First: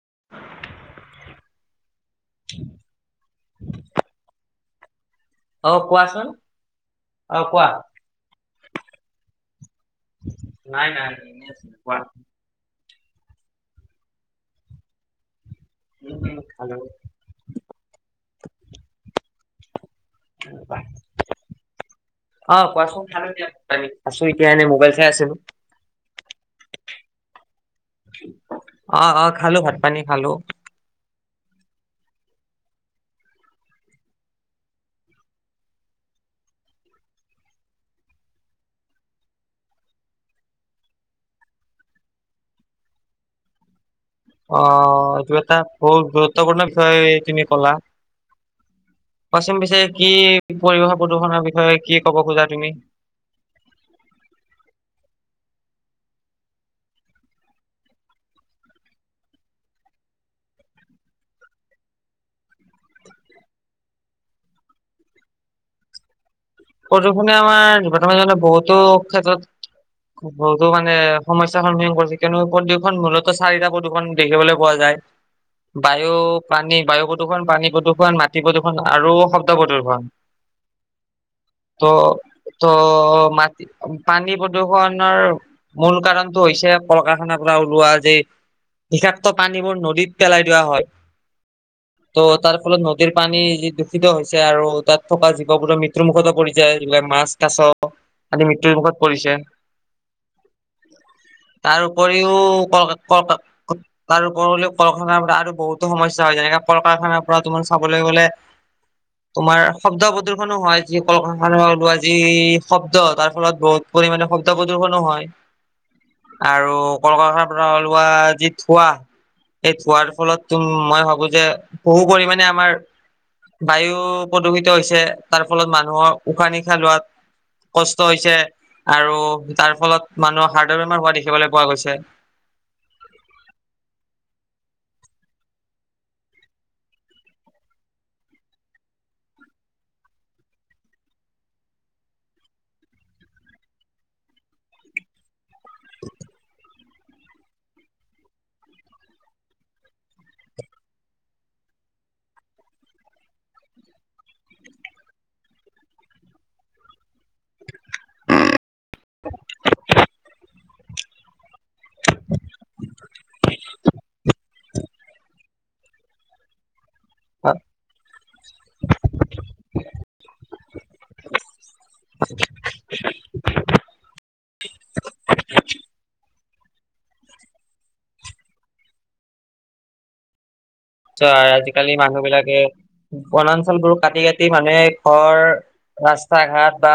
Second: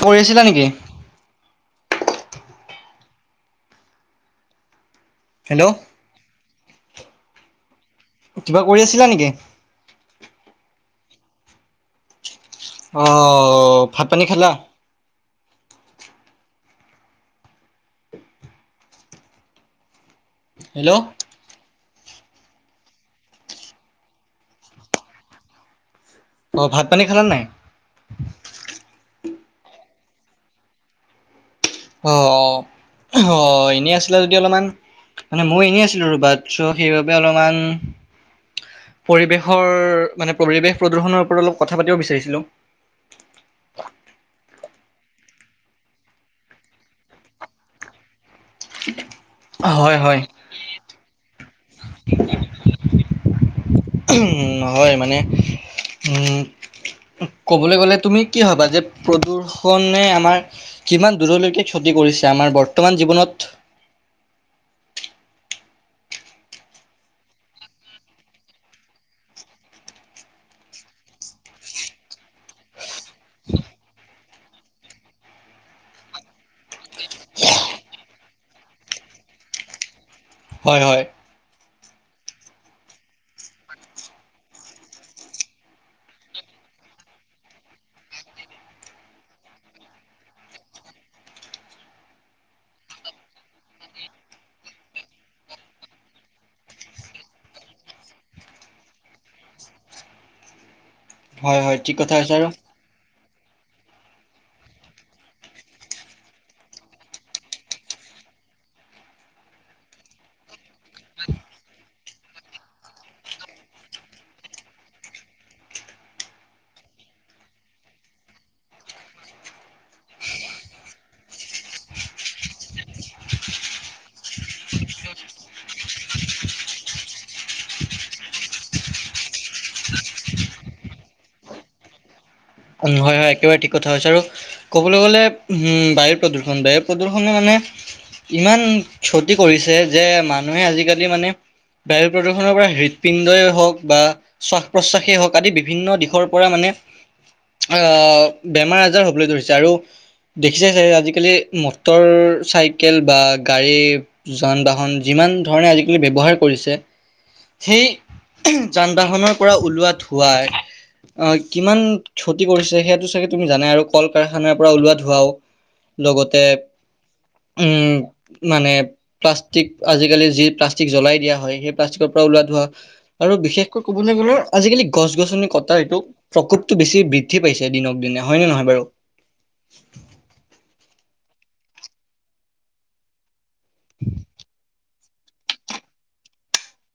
কৰিছিলা নেকি [unintelligible] অ কোৱাচোন অ কোৱা কিবা কৰি আছিলা নেকি নাই নাই নাই এনে আছো কোৱা আহ ভাত পানী খালা উম উম খালো হেল্ল' অ কোৱাচোন ভাল দ আমি আছো এতিয়া এনে মোবাইল চাই আছিলো। অ''ভাত পানী খালা নাই অ অ খালো ভাত পানী খালো অ -অ এনেই আছিলে যদি অলপমান মানে মই এনেই আছিলো ৰবাত চ' সেইবাবে অলপমান। পৰিৱেশৰ মানে পৰিৱেশ প্ৰদূষনৰৰ ওপৰত অলপ কথা পাতিব বিচাৰিছিলো অ' অ' এইটো এটা বহুত গুৰুত্বপূৰ্ণ বিষয় তুমি কলা কশ্চিম পিছে হয় কি হয় পৰিবেশ প্ৰদূষনৰৰ বিষয়ে কি ক'ব খোজা তুমি। উ হয় মানে উম। ক'বলৈ গ'লে তুমি কি হবা যে প্ৰদূষনেে আমাৰ কিমান দূৰলৈকে কতি কৰিছে আমাৰ বৰ্তমান জীৱনত প্ৰদূষণে আাৰ দুঘট জনে বহুতো ক্ষেত্ৰত বহুতো মানে সমস্যাৰ সন্মুখীন কৰিছছে কিয়নো প্ৰদূষণ মূলত চাৰিটা প্ৰদূষণ দেখিবলৈ পোৱা যায় [inaudible] বায়ু পানী বায়ু প্ৰদূৰ্ষণ পানী প্ৰদূৰ্ষণ মাটি প্ৰদূৰ্ষণ আৰু শব্দ প্ৰদূৰ্ষণ। হয় -হয় ত ত মাটি পানী প্ৰদূৰষণৰ মূল কাৰণটো হৈছে কলকাখানা পৰা ওলোৱা যে বিষাক্ত পানীবোৰ নদীত পেলাই দোৱা হয় ত' তাৰ ফলত নদীৰ পানী যি দূষিত হৈছে আৰু তাত থকা জীৱ বোৰ মৃত্যু মৃত্যুৰ মুখতো পৰিছে এইবিলাক মাছ কাছ আদি মৃত্যুৰ মুখত পৰিছে হয় হয় তাৰ ঠিক কথা উপৰিও কৈছা আৰু কলকা তাৰপ কল কাৰখানাৰ পৰা আৰু বহুতো সমস্যা হয় যেনেকে কল কাৰখানাৰ পৰা তোমাৰ চাবলৈ ব তোমাৰ শব্দ প্ৰদৰ্শনো হয়। কলখান লোৱা যি শব্দ তাৰ ফলত বহুত পৰিমামানে শব্দ প্ৰদূশনো হয় আৰু কলকৰখানাৰ পৰা ওলোৱা যি থোৱা সেই ধোৱাৰ ফলত তম মই ভাবো যে বহু পৰিমণে আমাৰ। বায়ু প্ৰদূষিত হৈছে তাৰ ফলত মানুহৰ উশাহ নিশাহ লোৱাত। কষ্ট হৈছে আৰু তাৰ ফলত মানুহৰ হাৰ্টৰ বেমাৰ হোৱা দেখিবলৈ পোৱা গৈছে। হয়। হয় হয় একেবাৰে ঠিক কথা হৈছে আৰু ক'বলৈ গ'লে বায়ুৰু প্ৰদূৰষণ বায়ু প্ৰদূষণে মানে। ইমান ক্ষতি কৰিছে যে মানুহে আজিকালি মানে বায়ু প্ৰদূষণৰ পৰা হৃদপিণ্ডই হওক বা শ্বাস প্ৰশ্বাসেই হওক আদি বিভিন্ন দিশৰ পৰা মানে অহ বেমাৰ আজাৰ হ'বলৈ ধৰিছে আৰু দেখিছোই চাই আজিকালি মটৰ চাইকেল বা গাড়ী যান বাহন যিমান ধৰণে আজিকালি ব্যৱহাৰ কৰিছে সেই। যান বাহনৰ পৰা ওলোৱা ধুৱাই অ কিমান ক্ষতি কৰিছে সেইয়টো চাগে। তুমি জানাই আৰু কল কাৰখানাৰ পৰা ওলোৱা ধোৱাও লগতে মানে প্লাষ্টিক আজিকালি যি প্লাষ্টিক জ্বলাই দিয়া হয় সেই প্লাষ্টিকৰ পৰা ল। আৰু বিশেষকৈ ক'বলৈ গ'লে আজিকালি গছ গছনি কটা এইটো প্ৰকোপতটো বেছি। বৃদ্ধি পাইছে দিনক দিনে হয়নে নহয় বাৰু ত আজিকালি মানুহ বিলাকে বনাঞ্চল বোৰ কাটি কাটি মানে ঘৰ ৰাস্তা ঘাট বা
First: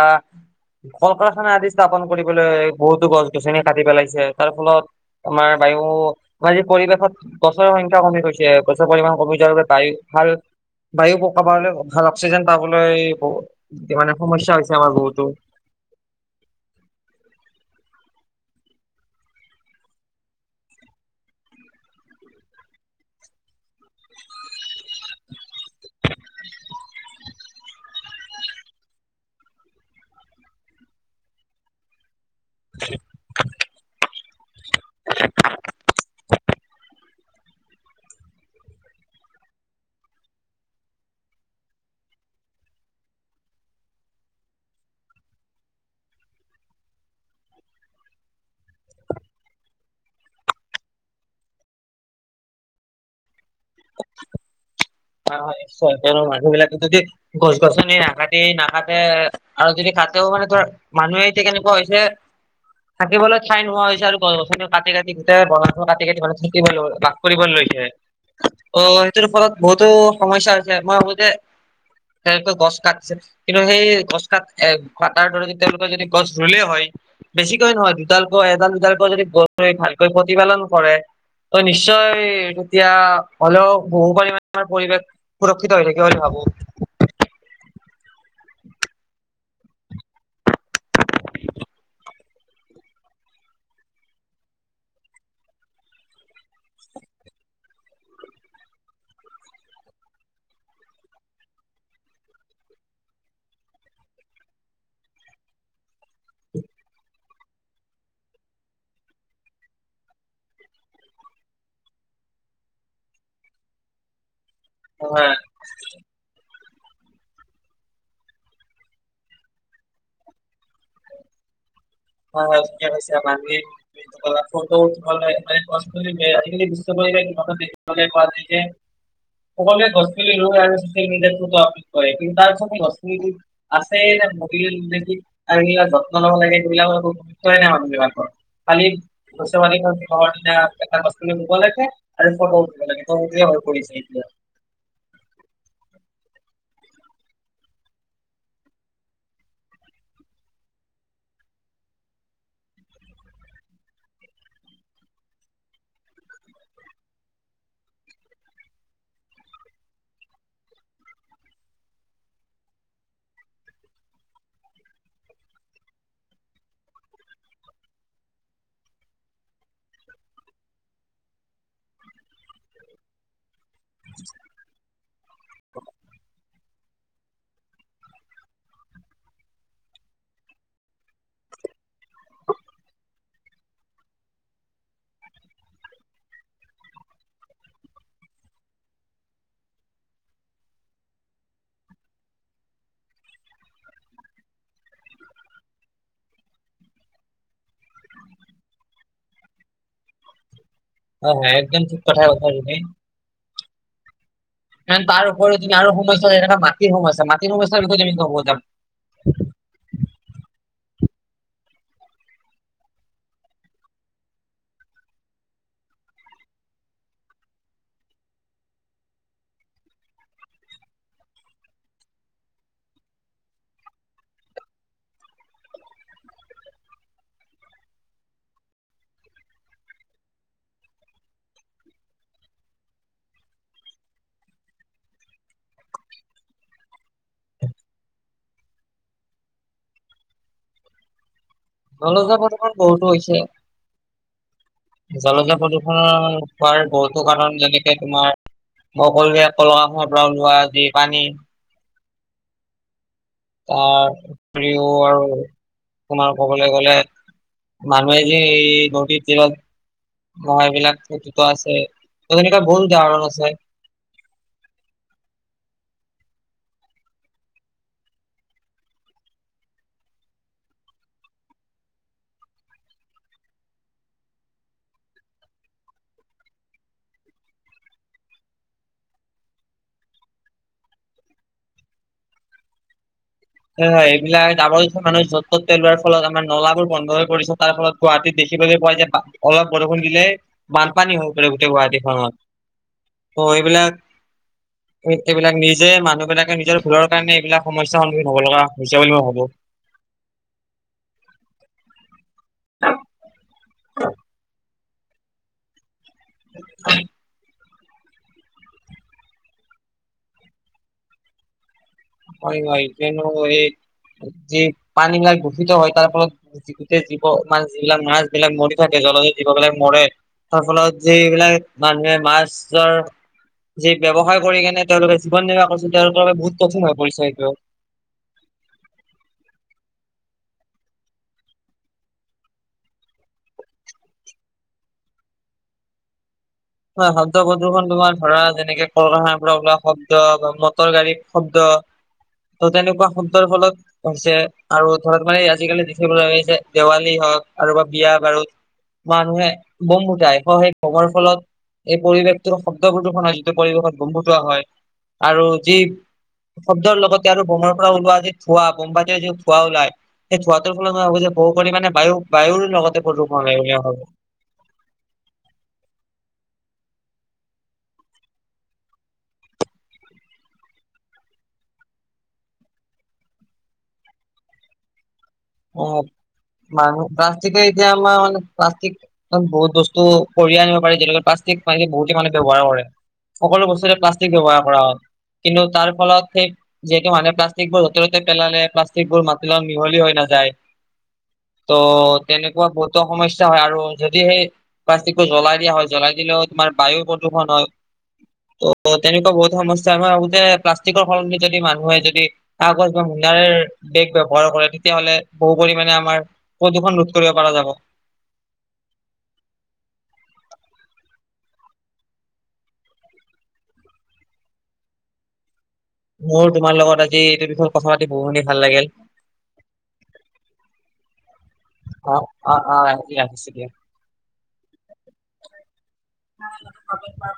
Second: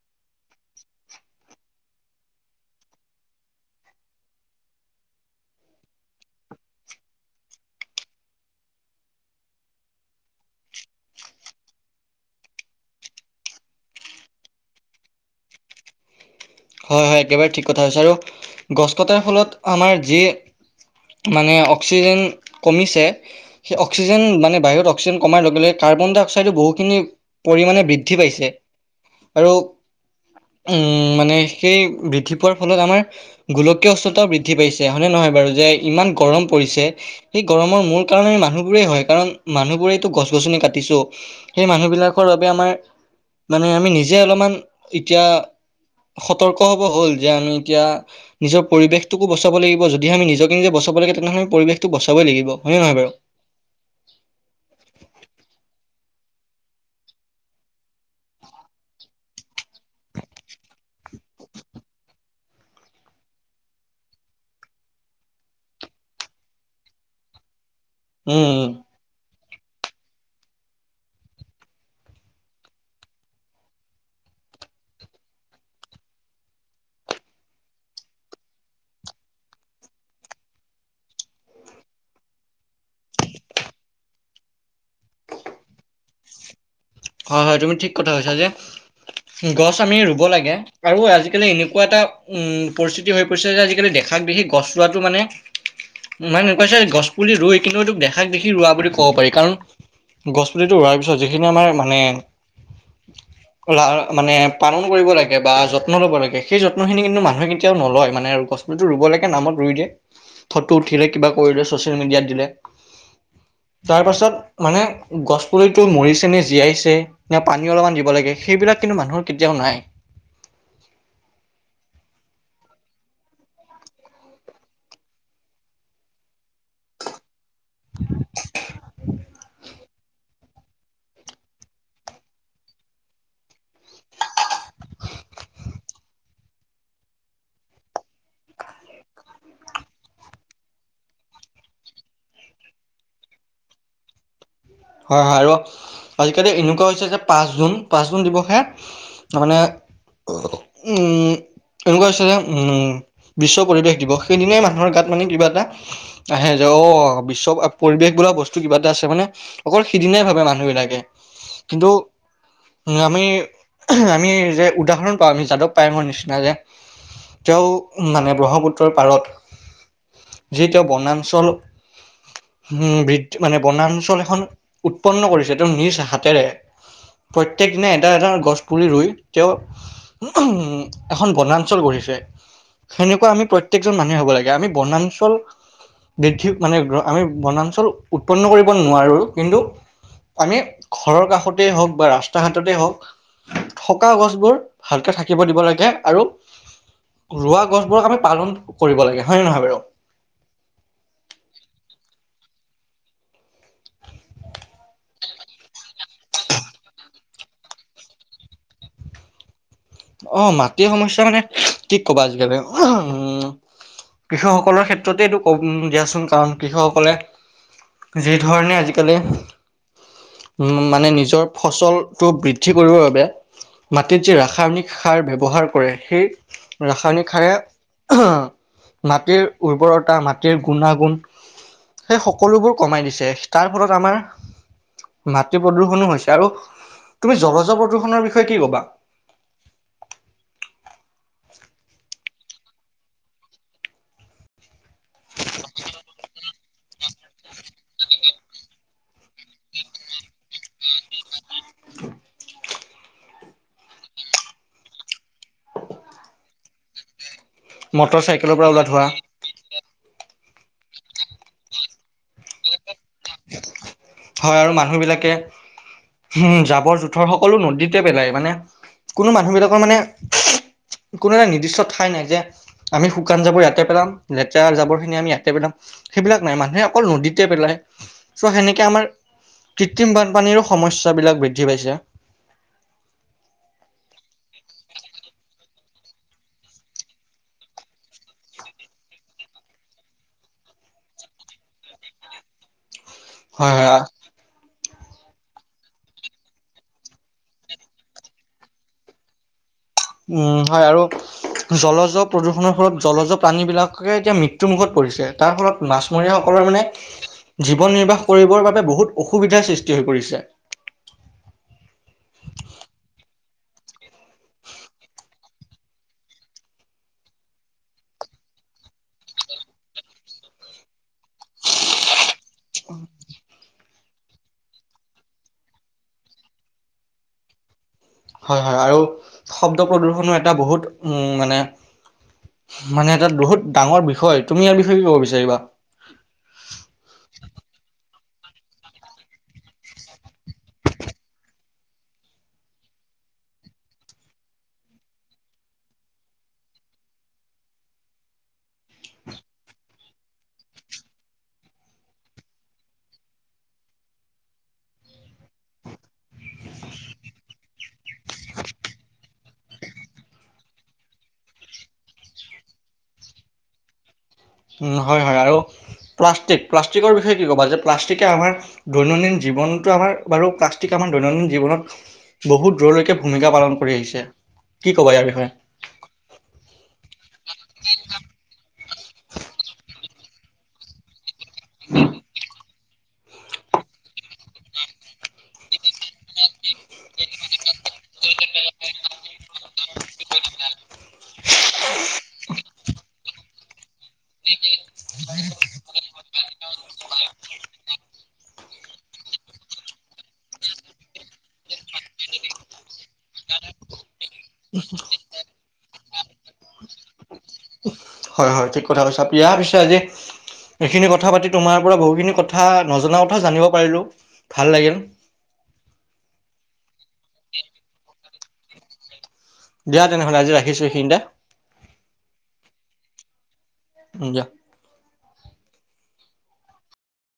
কলকাৰখানা আদি স্থাপন কৰিবলৈ বহুতো গছ গছনি কাটি পেলাইছে তাৰ ফলত আমাৰ। আৰু আজি পৰিৱেশত গছৰে সংখ্যা কমি গৈছে। গছৰ পৰিমাণ কমি যোৱাৰ বাবে [unintelligible] ভাল বায়ু, [unintelligible] ভাল অক্সিজেন পাবলৈ বহুত সমস্যা হৈছে আমাৰ বহুতো। [inaudible] হয়, হয়, একেবাৰে ঠিক কথা কৈছা আৰু গছ কটাৰ ফলত আমাৰ যি মানে অক্সিজেন কমিছে, সেই অক্সিজেন মানে বাহিৰত অক্সিজেন কমাৰ লগে লগে কাৰ্বনডাই-অক্সাইডো বহুখিনি পৰিমাণে বৃদ্ধি পাইছে আৰু। উম, মানে সেই বৃদ্ধি পোৱাৰ ফলত আমাৰ গোলকীয় উষ্ণতাও বৃদ্ধি। বৃদ্ধি পাইছে হয়নে নহয় বাৰু, যে ইমান গৰম পৰিছে। সেই গৰমৰ মূল কাৰণো মানুহবোৰেই হয়, কাৰণ মানুহবোৰেইতো গছ-গছনি কাটিছো। সেই মানুহবিলাকৰ। আমাৰ মানে আমি নিজে অলপমান এতিয়া। সতৰ্ক হ'ব হ'ল যে আমি এতিয়া নিজৰ পৰিৱেশটোকো বচাব লাগিব, যদি আমি নিজকে নিজে বচাব লাগে। তেনেধৰণে পৰিৱেশটো বচাবই লাগিব হয় নে নহয় বাৰু? হয়, হয়, নিশ্চয়। [unintelligible] মানুহবিলাকে যদি গছ-গছনি নাকাটি নাকাটে আৰু যদি। তাতেও মানে ধৰ, মানুহে এতিয়া কেনেকুৱা হৈছে। থাকিবলৈ ঠাই নোহোৱা হৈছে আৰু গছ-গছনি কাটি কাটি, গোটেই বন কাটি-কাটি মানে থাকিব লৈ, বাস কৰিব লৈছে। উম উম অ', সেইটোৰ ফলত বহুতো সমস্যা হৈছে। মই ভাবো যে। তেওঁলোকে গছ কাটিছে, কিন্তু সেই গছ কাট কটাৰ দৰে যদি তেওঁলোকে যদি গছ ৰুলে হয়। বেছিকৈ নহয়, দুডালকৈ, এডাল-দুডালকৈ যদি গছ ভালকৈ প্ৰতিপালন কৰে। ত', নিশ্চয় তেতিয়া হ'লেও বহু পৰিমাণে। [unintelligible] পৰিৱেশ সুৰক্ষিত হৈ থাকিব বুলি ভাবোঁ। হয়, হয়, তুমি ঠিক কথা কৈছা যে। গছ আমি ৰুব লাগে আৰু আজিকালি এনেকুৱা এটা উম পৰিস্থিতি হৈ পৰিছে যে আজিকালি দেখা। [unintelligible] দেখি গছ ৰোৱাটো মানে। মানে এনেকুৱা, গছপুলি ৰোৱে কিন্তু এইটোক দেখাক দেখি ৰোৱা বুলি ক'ব পাৰি। কাৰণ। গছপুলিটো ৰোৱাৰ পিছত যিখিনি আমাৰ মানে। মানে পালন কৰিব লাগে বা যত্ন ল'ব লাগে সেই যত্নখিনি কিন্তু মানুহে কেতিয়াও নলয় মানে। কিন্তু ৰুব লাগে নামত ৰুই দিয়ে, ফটো উঠিলে, কিবা কৰিলে, চচিয়েল মিডিয়াত দিলে। তাৰ পাছত মানে হয় গছপুলিটো মৰিছেনে, জীয়াই। ছে বা পানী অলপমান দিব লাগে, সেইবিলাক কিন্তু মানুহৰ কেতিয়াও নাই। [inaudible] অ', ঠিকে কৈছে। [unintelligible] [unintelligible] সকলোৱে গছ পুলি ৰোৱে আৰু চ'চিয়েল মিডিয়াত ফটো আপলোড কৰে। কিন্তু তাৰপিছতে গছ পুলিটো আছে। নে মৰিল আৰু সেইবিলাক যত্ন ল'ব লাগে, সিবিলাকৰ। গুৰুত্বয়ে নাই মানুহবিলাকৰ। খালি পইচা-পাতি। [unintelligible] খালি গছপুলি ৰুব লাগে আৰু ফটো উঠিব লাগে, সেইটোৱে হ'ল প'লিচি। হয়, হয়, আৰু আজিকালি এনেকুৱা হৈছে যে পাঁচ জুন, পাঁচ জুন দিৱসে মানে। [unintelligible] উম। এনেকুৱা হৈছে, উম, বিশ্ব পৰিৱেশ দিৱস সেইদিনাই মানুহৰ গাত মানে কিবা এটা আহে যে। অ', বিশ্ব পৰিৱেশ বোলা বস্তু কিবা এটা আছে মানে। অকল সিদিনাই ভাবে মানুহবিলাকে, কিন্তু। উম, আমি, আমি যে উদাহৰণ পাওঁ আমি যাদৱ পায়ঙৰ নিচিনা যে। তেওঁ মানে ব্ৰহ্মপুত্ৰৰ পাৰত। যে তেওঁ বনাঞ্চল বৃদ্ধি মানে বনাঞ্চল এখন। উৎপন্ন কৰিছে, তেওঁ নিজ হাতেৰে। প্ৰত্যেক দিনাই এটা, এটা গছ পুলি ৰুই, তেওঁ এখন বনাঞ্চল গঢ়িছে। সেনেকুৱা আমি প্ৰত্যেকজন মানুহে হ'ব লাগে। আমি বনাঞ্চল। বৃদ্ধি মানে আমি বনাঞ্চল উৎপন্ন কৰিব নোৱাৰো, কিন্তু। আমি ঘৰৰ কাষতেই হওঁক বা ৰাস্তা-ঘাটতে হওঁক। থকা গছবোৰ ভালকে থাকিব দিব লাগে আৰু। ৰোৱা গছবোৰক আমি পালন কৰিব লাগে হয় নে নহয় বাৰু। হয় হয় একদম ঠিক কথায়ে কৈছা তুমি। কাৰণ তাৰউপৰিও যদি তুমি আৰু সমস্যা যেনেকা মাটিৰ সমস্যা মাটিৰ সমস্যাৰ বিষয়ে যদি ক'ব যাম। অ মাটিৰ সমস্যা মানে কি ক'বা আজিকালি উম। কৃষকসকলৰ ক্ষেত্ৰতে এইটো ক'ব দিয়াচোন কাৰণ কৃষকসকলে। যি ধৰণে আজিকালি উম মানে নিজৰ ফচলটো বৃদ্ধি কৰিবৰ বাবে মাটিত যি ৰাসায়নিক সাৰ ব্যৱহাৰ কৰে সেই ৰাসায়নিক সাৰে মাটিৰ উৰ্বৰতা মাটিৰ গুণাগুণ সেই সকলোবোৰ কমাই দিছে তাৰ ফলত আমাৰ মাটি প্ৰদূষনো হৈছে আৰু তুমি জলজ প্ৰদূষণৰ বিষয়ে কি কবা? জলজ প্ৰদূৰ্ষন বহুতো হৈছে জলজ প্ৰদূৰ্ষনৰৰ হোৱাৰ বহুতো কাৰণ যেনেকে তোমাৰ মই কলোৱে কলকাৰখানাৰ পৰা ওলোৱা যি পানী তাৰ উপৰিও আৰু তোমাৰ ক'বলৈ গ'লে মানুহে মটৰ যে চাইকেলৰ পৰা ওলোৱা এই ধোৱা নদীৰ তিৰত নহয় এইবিলাকত খেতিটো আছে ত তেনেকুৱা [unintelligible] হয় আৰু মানুহ বিলাকে উম, জাবৰ জোথৰ সকলো নদীতে পেলায় মানে, কোনো মানুহবিলাকৰ মানে কোনো এটা নিৰ্দিষ্ট ঠাই নাই যে, আমি শুকান জাবৰ ইয়াতে পেলাম, লেতেৰা জাবৰ খিনি আমি ইয়াতে পেলাম। সেইবিলাক নাই মানুহে অকল নদীতে পেলাই। চ' সেনেকে আমাৰ, কৃত্ৰিম বানপানীৰো সমস্যাবিলাক বৃদ্ধি পাইছে। [inaudible] হয়, হয়, এইবিলাক জাবৰ মানুহ য'ত ত'তে পেলোৱাৰ ফলত আমাৰ নলাবোৰ বন্ধ হৈ পৰিছে তাৰ ফলত গুৱাহাটীত দে খিবলৈ পোৱা যায়, অলপ বৰষুণ দিলে, বানপানী হৈ পৰে গোটেই গুৱাহাটীখনত। [inaudible] ত' হয় এইবিলাক, হয় এইবিলাক নিজে মানুহ বিলাকে নিজৰ ভুলৰ কাৰণে এইবিলাক সমস্যা সন ন্মোখীন হ'ব লগা হৈছে বুলি মই ভাবোঁ। উম, হয় আৰু, জলজ প্ৰদূষণৰ ফলত জলজ প্ৰাণী বিলাকে এতিয়া মৃত্যু মুুখত পৰিছে, তাৰ ফলত মাছমৰীয়াসকলৰ মানে জীৱন নিৰ্বাহ কৰিবৰ বাবে বহুত অসুবিধাৰ সৃষ্টি হৈ পৰিছে। হয় হয় কিয়নো এই যি, পানীবিলাক দূষিত হয় তাৰ ফলত, গোটে জীৱ মানে যিলাক মাছ বিলাক মৰি থাকে জল জীৱ বিলাক মৰে, তাৰ ফলত যিবিলাক মানুহে মাছ ছৰ, যি ব্যয়ৱসায় কৰি কিনে তেওঁলোকে জীৱন নিৰ্বাহ কৰিছে তেওঁলোকৰ বাবে বহুত কঠিন হয়। [unintelligible] দিয়ক হয়, হয়, আৰু, শব্দ প্ৰদূশনৰ এটা বহুত উম মানে মানে এটা বহুত ডাঙৰ বিষয় তুমি ইয়াৰ বিষয়ে কি ক'ব বিচাৰিবা? হয় শব্দ প্ৰদূষণ তোমাৰ ধৰা যেনেকে কলখানাৰ পৰা ওলোৱা শব্দ বা মটৰ গাড়ীৰ শব্দ। ত' তেনেকুৱা শব্দৰ ফলত হৈছে, আৰু ধৰক মানে আজিকালি দেখিবলৈ যে দেৱালী হয় হয়, আৰু বা বিয়া বাৰু, মানুহে, বম ফুটাই সেই বমৰ ফলত এই পৰিৱেশটো শব্দবোৰটো প্ৰদূষণ হয়, যিটো পৰিৱেশত বম ফুটোৱা হয় আৰু যি শব্দৰ লগতে আৰু বোমাৰ পৰা ওলোৱা যি ধোৱা বোম্বাতে যি ধোৱা ওলাই, সেই ধোৱাটোৰ ফলত বহু পৰিমাণে বায়ু, বায়ুৰ লগতে প্ৰদূষণ হয় বুলি কয়। উ, হয়-হয় আৰু প্লাষ্টিক, প্লাষ্টিকৰ বিষয়ে কি ক'বা যে প্লাষ্টিকে আমাৰ দৈনন্দিন জীৱন জীৱনটো আমাৰ বাৰু পাষ্টিকে আমাৰ দৈনন্দিন জীৱনত বহুত দূৰলৈকে ভূমিকা পালন কৰি আহিছে কি কবা ইয়াৰ বিষয়ে? অ' মানুহ এতিয়া আমাৰ মানে প্লাষ্টিক বহুত বস্তু কঢ়িয়াই আনিব পাৰে তেনেকুৱা প্লাষ্টিক পানী বহুত মানুহে ব্যৱহাৰ কৰে সকলো বস্তুতে প্লাষ্টিক ব্যৱহাৰ কৰা হয়। কিন্তু তাৰ ফলত সেই যিহেতু মানে প্লাষ্টিক বোৰ য'তে ত'তে পেলালে প্লাষ্টিক বোৰ মাতিৰ লগত মিহলি হৈ নাযায়। যায় ত' তেনেকুৱা বহুতো সমস্যা হয় আৰু যদি সেই প্লাষ্টিকটো জ্বলাই দিয়া হয় জ্বলাই দিলেও তোমাৰ বায়ু প্ৰদূষণ হয়। অ, তেনেকুৱা বহুত সমস্যা মই ভাবু যে প্লাষ্টিকৰ সলনি যদি মানুহে যদি কাগজ বেগ ব্যৱহাৰ কৰে তেতিয়াহ'লে। বহু পৰিমানে আমাৰ প্ৰদূষণ ৰোধ কৰিব পৰা যাব। হয় হয় ঠিক কথা কৈছা। পিয়া পিছে আজি এইখিনি কথা পাতি তোমাৰ পৰা বহুখিনি কথা নজনা কথা জানিব পাৰিলো ভাল লাগিল। [inaudible] মোৰ তোমাৰ লগত আজি এইটো বিষয়ে কথা পাতি বহুখিনি ভাল লাগিল। দিয়া তেনেহলে আজি ৰাখিছো এইখিনি তে। দিয়া হৈছে দিয়া। উম, দিয়া। [unintelligible]